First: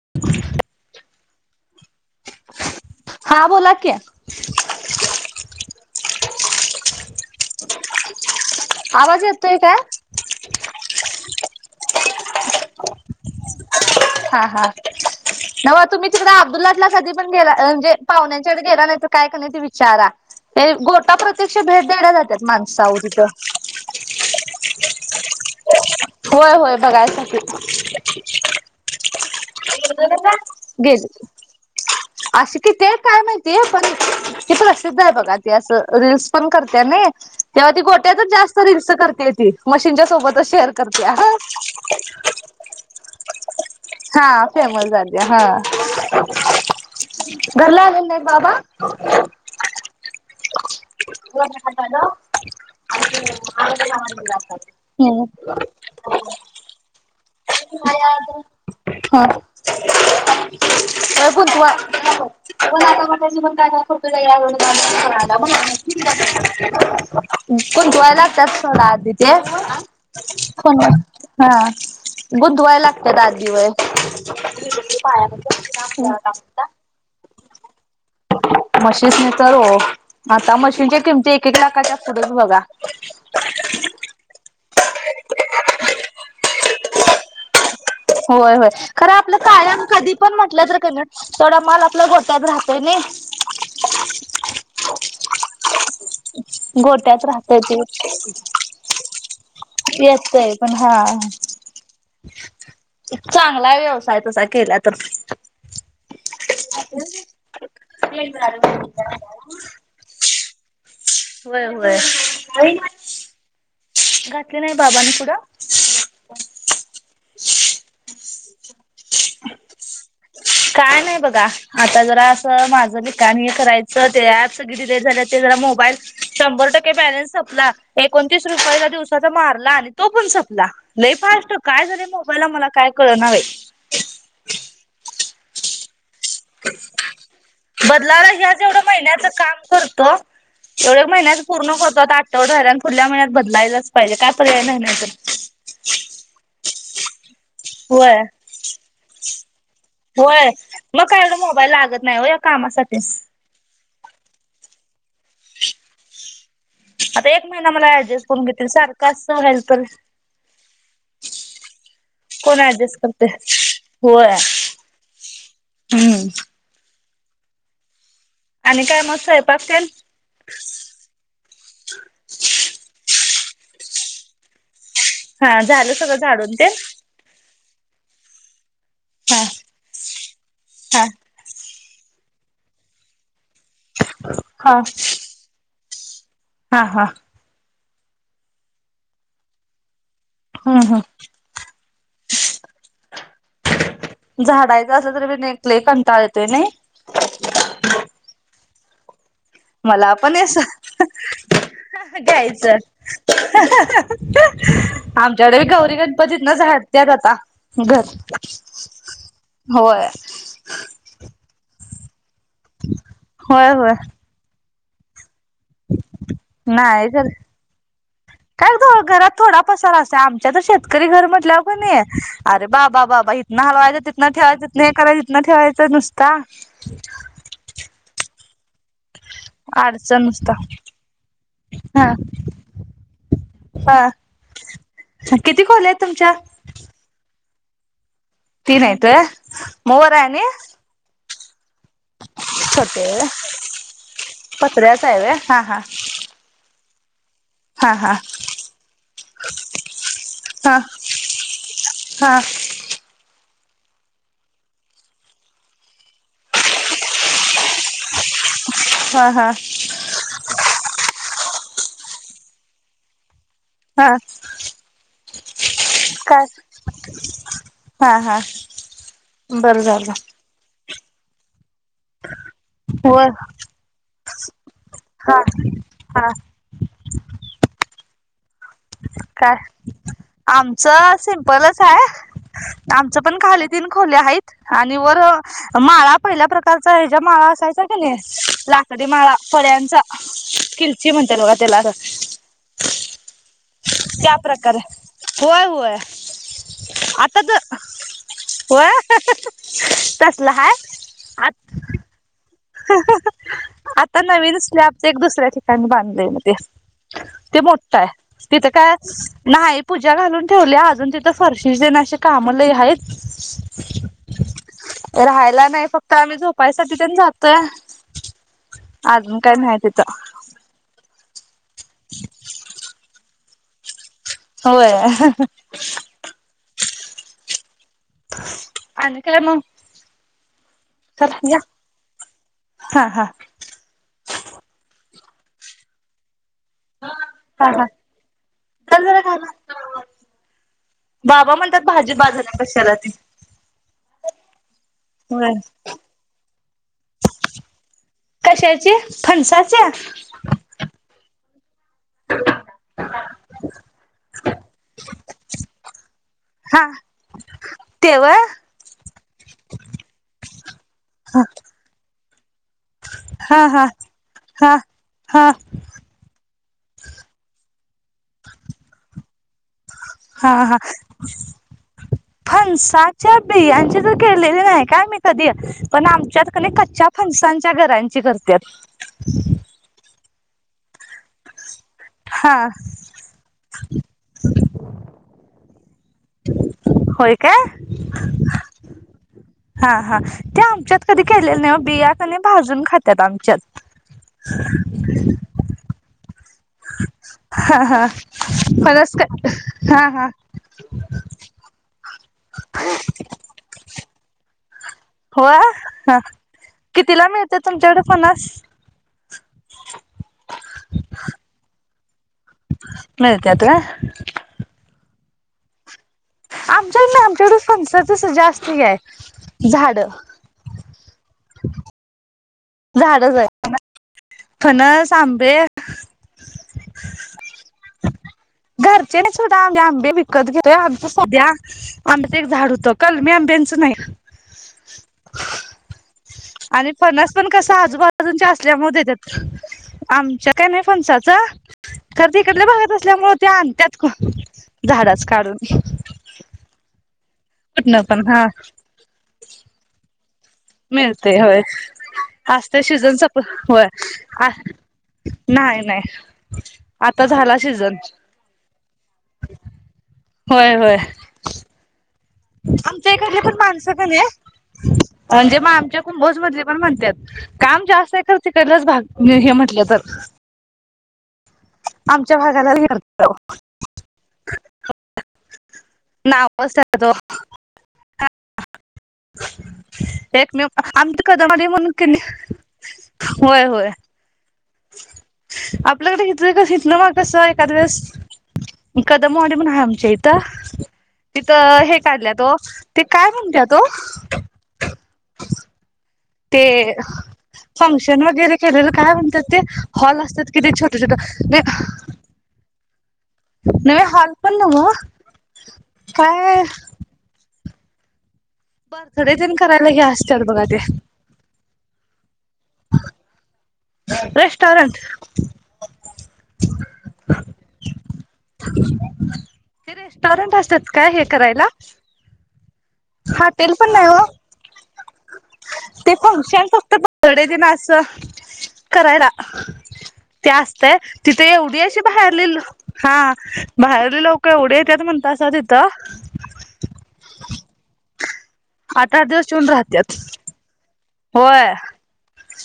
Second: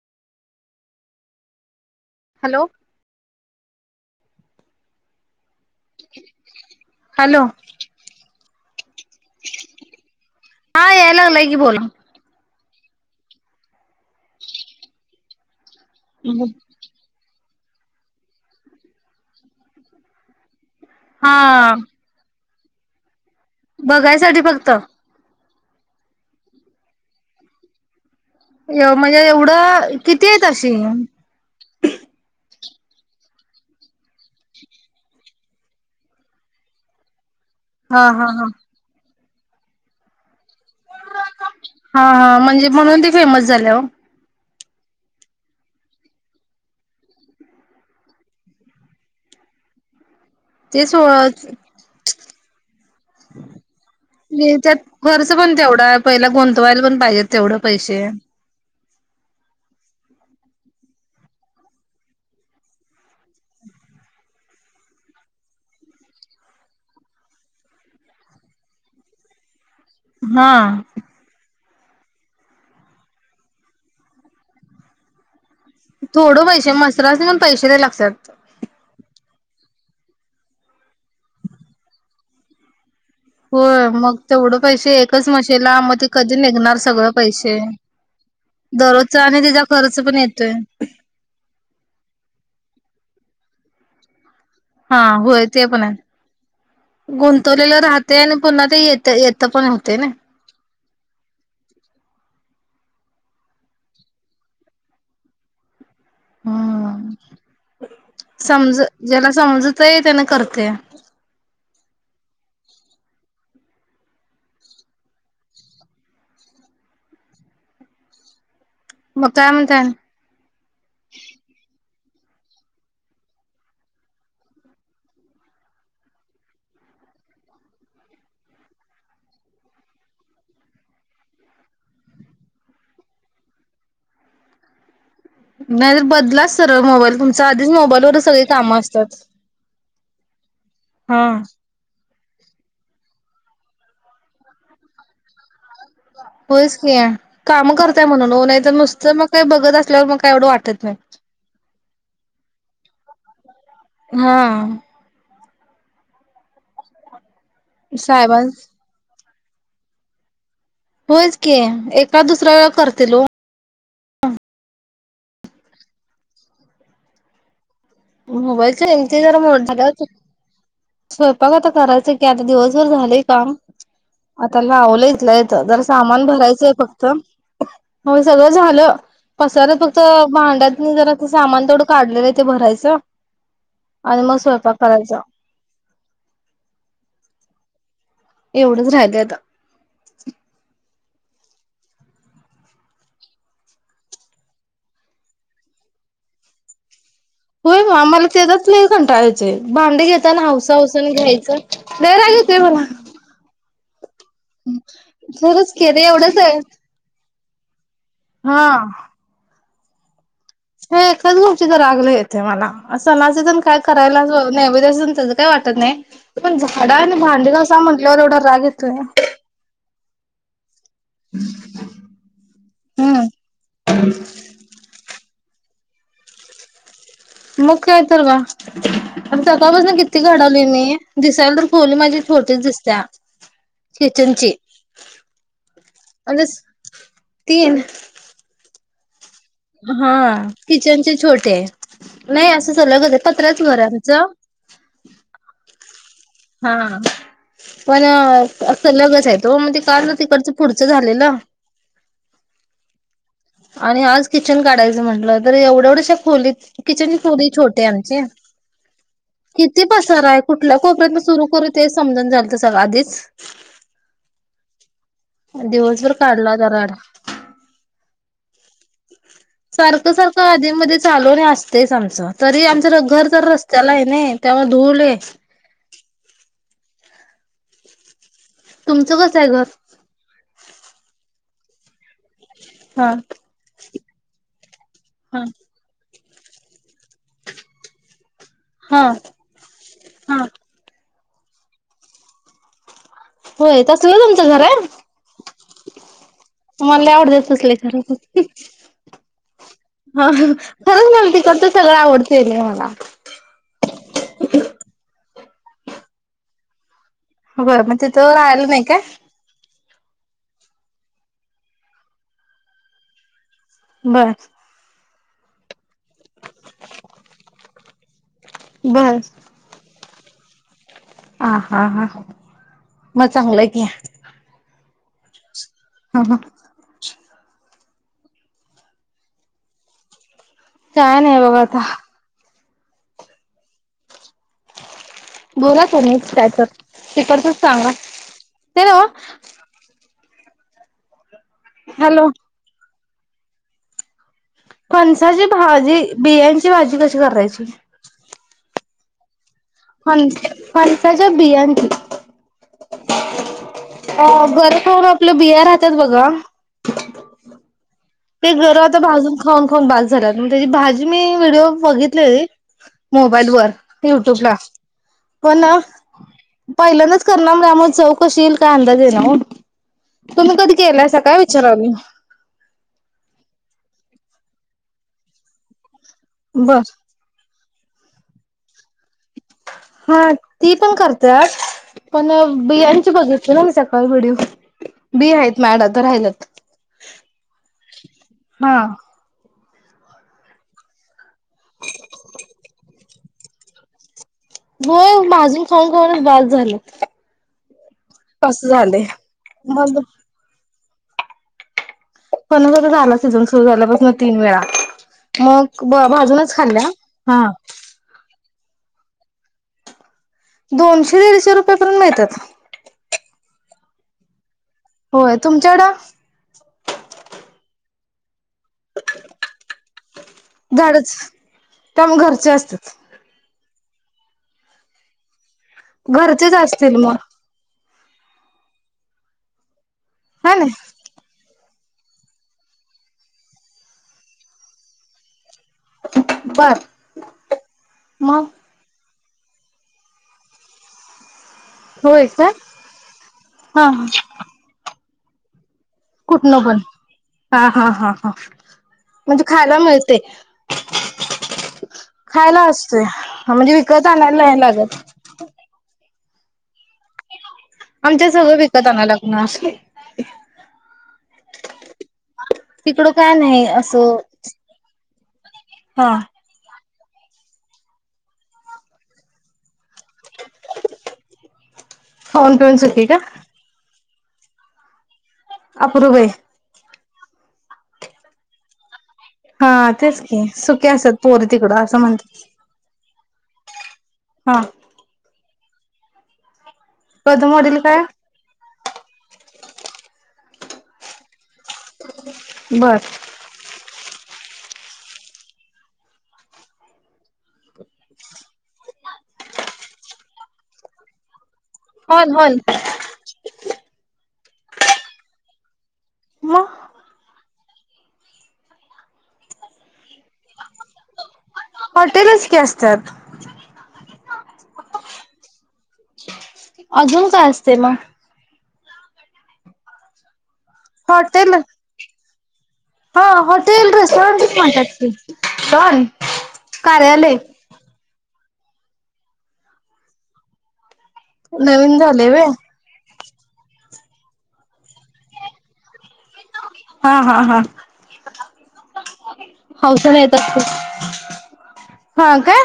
[inaudible] Hello हा बोला की. हॅलो आवाज येतोय काय हा याय लागलाय की बोला. हा हा. नव तुम्ही तिकड अब्दुल लाट ला कधी पण गेला म्हणजे पाहुण्यांच्याकडे गेला नाही तर काय का नाही ते विचारा. ते गोटा हा प्रत्यक्ष भेट द्यायला जातात माण साव तिथं. बघायसाठी फक्त होय होय बघाय साठी. म्हणजे एवढं किती आहेत अशी? गेले अशी किती आहेत काय माहिती पण ते प्रसिद्ध आहे बगा ते अस रिल्स् पण करत्या नाही. तेव्हा ती हा हा गोट्यातच हा जास्त रिल्स करतीत. ती मशीनच्या सोबतच शेर हा हा म्हणजे म्हणून ते फेमस झाल्या हो. हा फेमस झाल्या हा घरला आले नाही बाबा. ते सोळा [inaudible] [unintelligible] त्यात हम् खर्च पण तेवढा पहिला गोंतवायला पण पाहिजे तेवढं पैसे. ह गुंतवाय हो [unintelligible] गुंतवाय लागत्यात सोडा आधी ते हा कोण हा. गुंतवाय लागत्यात आधी व्हय. थोडं पैसे मसरास नि पण. पैसे लय लागत्यात. मशीसनी तर हो आता मशीनची किमती एक एक लाखाच्या पुढच बघा. होय मग तेवढं पैसे एकच मशीला मग ते कधी निघणार सगळ पैसे. होय होय खरं दररोजचा आपल्या आणि त्याचा कायम खर्च कधी पण येतोय म्हटलं तर कणी तेवढा माल आपल्या गोट्यात राहतोय नाही. हा होय ते पण आहे. गोट्यात राहतय ते गुंतवलेलं राहते आणि पुन्हा ते येत येत पण ना. येतय पण हा. चांगला हाय व्यवसाय तसा केला तर, हम. [inaudible] समज ज्याला समजतंय आहे त्यान कर त्या व्हय व्हय [unintelligible] घातले नाही बाबानी पुढ! मग काय म्हणताय. आनि काय नाही बघा आता जरा असं माझं बी काम एक करायचं ते ऍप सगळी डिलिट झालं ते जरा मोबाईल शंभर टक्के बॅलन्स संपला एकोणतीस रुपयाचा दिवसाचा मारला आणि तो पण संपला लय फास्ट काय झाले मोबाईलला मला काय कळना बाई! नाही तर बदहा बदलालाही सगळी आज एवढ कामं असतात. महिन्याच काम करतो एवढ हा महिन्याच पूर्ण करतो आता आठवडा राहिलाय आणि पुुढल्या महिन्यात, बदलायलाच पाहिजे काय पर्याय नाही नाही तर होयच की, काम करताय होय म्हणून हो नाही, तर नुसतं मग ते बघत असल्यावर मग काही एवढं होय वाटत नाही. मग काय एवढं मोबाईल लागत नाही हो या कामासाठी हा ह [unintelligible] एक महिना मला ऍडजस्ट साहेबां करून घेतील सारखं आस हेल्पर होयच की दुसऱ्या कोण वेळा ऍडजस्ट करतील ओ करतय. व्हय हम् आणि मोबाईलच्या काय मग येंचीमुळ झाल. स्वयंपाक तेन बघ करायचं की आता दिवसभर झालय. काम आता रावलं इथल्या हा इथं जर झालं सगळं सामान झाडून भरायचंय तेन फक्त हो सगळं झालं हा पसार फक्त भांड्यातनि हा जरा सामान तेवढं काढलेले ते भरायच जा आणि मग स्वयपाक हा करायचा हा हा एवढंच राहिलंंय आता हम् हम झाडायचं असलं तर विने तर लय कंटाळा येतोय नाय होय ग आम्हाला त्याचाच लय कंटाळा भांडे मला पण घेताना असं हाऊस हाऊस न घ्यायच लय राग येतोय घ्यायचं मला आमच्याकडे खरंच की गौरी रे एवढंच गणपतीत ना आहे झाडतेत आता घर हा होय हे एकाच गोष्टीचा राग लय आहेत मला अस सणाचं करायला वाव नैवेद्याच आणि तेज नाहीर घासा म्हटल्यावर एवढा राग काय येतोय घरात थोडा पसार असत आमच्या तर शेतकरी घर म्हटल्यावर का नाही अरे बाबा हम्म बाबा इथन हलवायचं तिथन ठेवायचं तीतना हे करायच ठेवायचं नुसता मुख्य यतारवा सकाळ पासून किती अडचण नुसता घडाली मी दिसायला तर खोली हा माझी छोट दिसतीये हा किचनची किती खोल्या आहेत तुमच्या अ तीन ती नायत हा किचन चे छोट ते छोटे आहे आहे आमचं पत्र्याच आहे हा हा हा हा पण हा अस लगच आहे त म्हणजे काल ना तिकडचं हा पुढचं झालेलं. हा आणि आज किचन काढायचं म्हटलं तर एवढे एवढ्याशा खोलीत किचनची खोली छोटे आमची हा हा किती पसार आहे कुठल्या खपऱ्यातन सुरू कर. ते समजून झाल तर सग आधीच. हा दिवसभर काय काढला राडा हा हा बरं झालं सारखं सारखं आधी म चालूणे असतेच आमच तरी आमचं होय घर तर रस्त्याला आहे ना तेव्हा धूळ आहे. हा हा तुमचं कसं आहे काय घर आमचं सिम्पलच आहे. हा आमच पण खले तीन खोले आहेत आणि वर हा माळा पहिल्या प्रकारचा ह्या ज माळा असायचा क नाही. हा लाकडीमाळा फळ्यांचा हा किल श्रीमणंतल ग तेला होय तसं ना तुमच घर. होय हो आहे मला आवडतच असले खरं होय हा तसला हाय खरंच म आ तिकडच सगळं आवडतेय. आता नवीन स्लॅबच एक दुसऱ्या ठिकाणी बांधले म ते.. ते बर मग मोठा आहे राहायला तिथं नाही काय नाही. पूजा घालून ठेवल्या अजून तिथं फरशी देने काम ल आहेत. बर राहायला नाही फक्त आम्ही झोपायसाठी ते बर अजून काय मा माहिती तर ह हा हा म चांगलंय क होय हा ह अन काय म काय नाही बाबा आता हा हा बोलात तुमीच कायतर तिकडचं हा हा सांगा ते चल नव्ह जरा खायला बाबा म्हणतात भाजी हॅलो बाद झाल्या कशाला ती. फणसाची होय भाजी बियांची. फणसाची भाजी कशी करायची. कशाचे फनसा फण फणसाच्या बियान हा. अ गर खाऊन आपलं बिया राहत्यात बघा. हा ते गर आता भाजून खाऊन खाऊन बाद झाल्यात. त्येची भाजी. मी व्हिडिओ बघितलेली. मोबाईल हा वर हा युट्यूबला हा हा पण पहिल्यांदच करणार त्यामुळे. चव कशी येईल काय अंदाज येईना ओ. हा तुम्ही कधी हा केलाईसां काय विचारा म फणसाच्या बियांची तर केलेली नाही काय मी कधी पण आमच्यात बर कच्च्या फनसानंच त्या गरांची करत्यात. हा ती पण कर पण हा बियांची बघितले ना मी सकाळ व्हिडिओ बि आहेत माझ्याकडे राहिलेत होय काय हा. हा हा ते आमच्यात कधी केलेल नाही. हो बिया कनी भाजून खात्यात आमच्यात. हो भाजून खाऊन खाऊनच बास झाल्यात. हा हा फनस् मग हा हा [unintelligible] फणस झाला सीझन सुरू झाल्यापासून तीन वेळा. हो मग भाजूनच खाल्ल्या कितीला हा मिळत्यात तुमच्याकडे फणस दोनशे दीडशे रुपयापर्यंत मिळत्यात. मिळत्यात [inaudible] होय तुमच्याकडं? आमच्याक नाही आमच्याकड फणस कसं जास्त ढिग आहे झाड. झाडच त्यामुळे घरचे असतात झाडं ज [unintelligible] ह [unintelligible] फणस आंबे. घरचेच असतील मग. घरच्यांनीच कुठं आंबे आण म विकत हा घे ना आमचं सध्या आंब्याचं एक झाड होत कालमी आंब्यांचं नाही. बर आणि फणस पण कसं मग आजूबाजूंच्या असल्यामुळे देत्यात आमच्या काय नाही फणसाचं हो तिकडल्या भागत असल्यामुळे हो ते आणतात झाडच कारून कुठनं पण हा हा कुठनं हा पण हा म्हणजे खायला मिळते मिळते होय खायला असते सिजन म्हणजे सपय विकत आणायला नाही लागत नाही नाही आता झाला सीझन आमच्या सगळं विकत आण लागणार होय होय तिकडं आमच्या का इकडली पण नाही माणसं का असं नाही म्हणजे मगम हा कुंभस मधज पण म्हण त काम जास्त आहे तर तिकडलाच भाग हे म्हटलं तर ह आमच्या भागाला का ह अपूर्वे आ हा तेच की सुके असतात आमची पोर कदमवाडी तिकडं म्हणून असं की नाही म्हणतात होय होय हा आपल्याकडे घेतलंय का नमक प्रथम सय कात वडील बस काय कदमवाडी म्हण आहे आमच्या इथं तिथं हे ल्या तो बर ते काय म्हणतात त ते फंक्शन वगैरे केलेलं काय म्हणतात ते हॉल असतात कि छोटं छोट होल होल नव हॉल पण नव काय मग बरं खरं ते करायला घ्या असत बघा ते हॉटेलच की असतात रेस्टॉरंट अजून काय असते मग ते रेस्टोरंट अस च काय हे हॉटेल करायला हा हॉटेल पण नाही हो रेस्टोरंट ब माते ते फंक्शन फक्त कार्यालय बर्थडे तेन असं करायला ते असते तिथे एवढी नवीन अशी झालय बाहेरले व्हय हा बाहेर लोक एवढे येत म्हणत असा तिथं हा हा हा आठ आठ दिवस येऊन हसण राहत्यात येतात होय का का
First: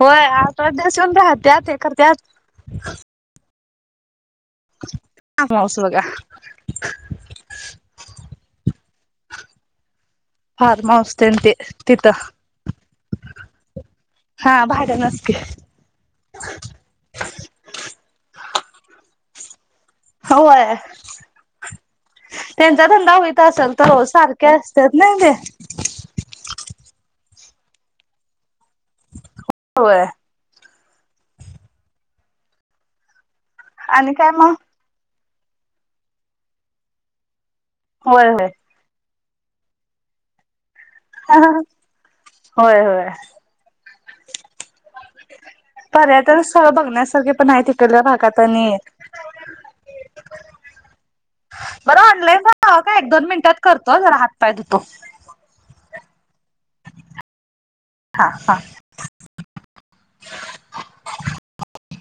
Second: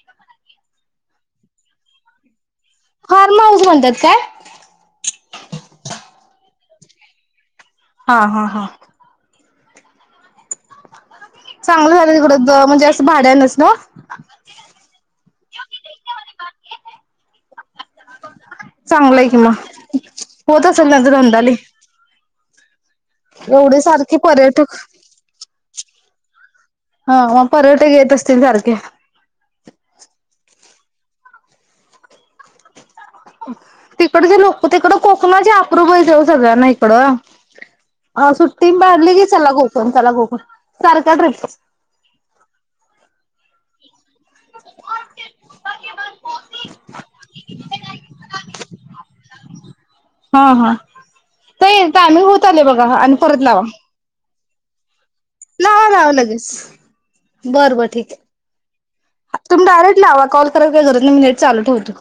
होय आता अद्याश येऊन राह त्यात एर त्यात फार्म हाऊस म्हण त्या का कासभ का हा हा हा फारम हऊस ते चांगलं तिथ झालं तिकडं द म्हणजे असं भाड्यानच ना हा भाड्या नसकी चांगलंय कि म होत सज होंदली ते धंदा होईत असेल तर रज सारखे पर्यटक असतात ना ते हा मग पर्यटक येत असतील सारखे हो होय आणि तिकड काय जे मग लोक तिकडक माझे अक्रूपैस सगळ्यां ना इकडं होय ह होय सु्टी बधली की चला गोकण चला गोकण होय होय ह यळ बघण्यासार पण तिकडल्या भागात हा हा ताई ब टायमिंग होत आले बघा आणि ऑनलाईनो मिन ताय द तो लाव लावं लगेच बर बरं ठीक हा हा आहे तुम्ही डायरेक्ट लावा कॉल करा क जर मिनट चालू ठेवतो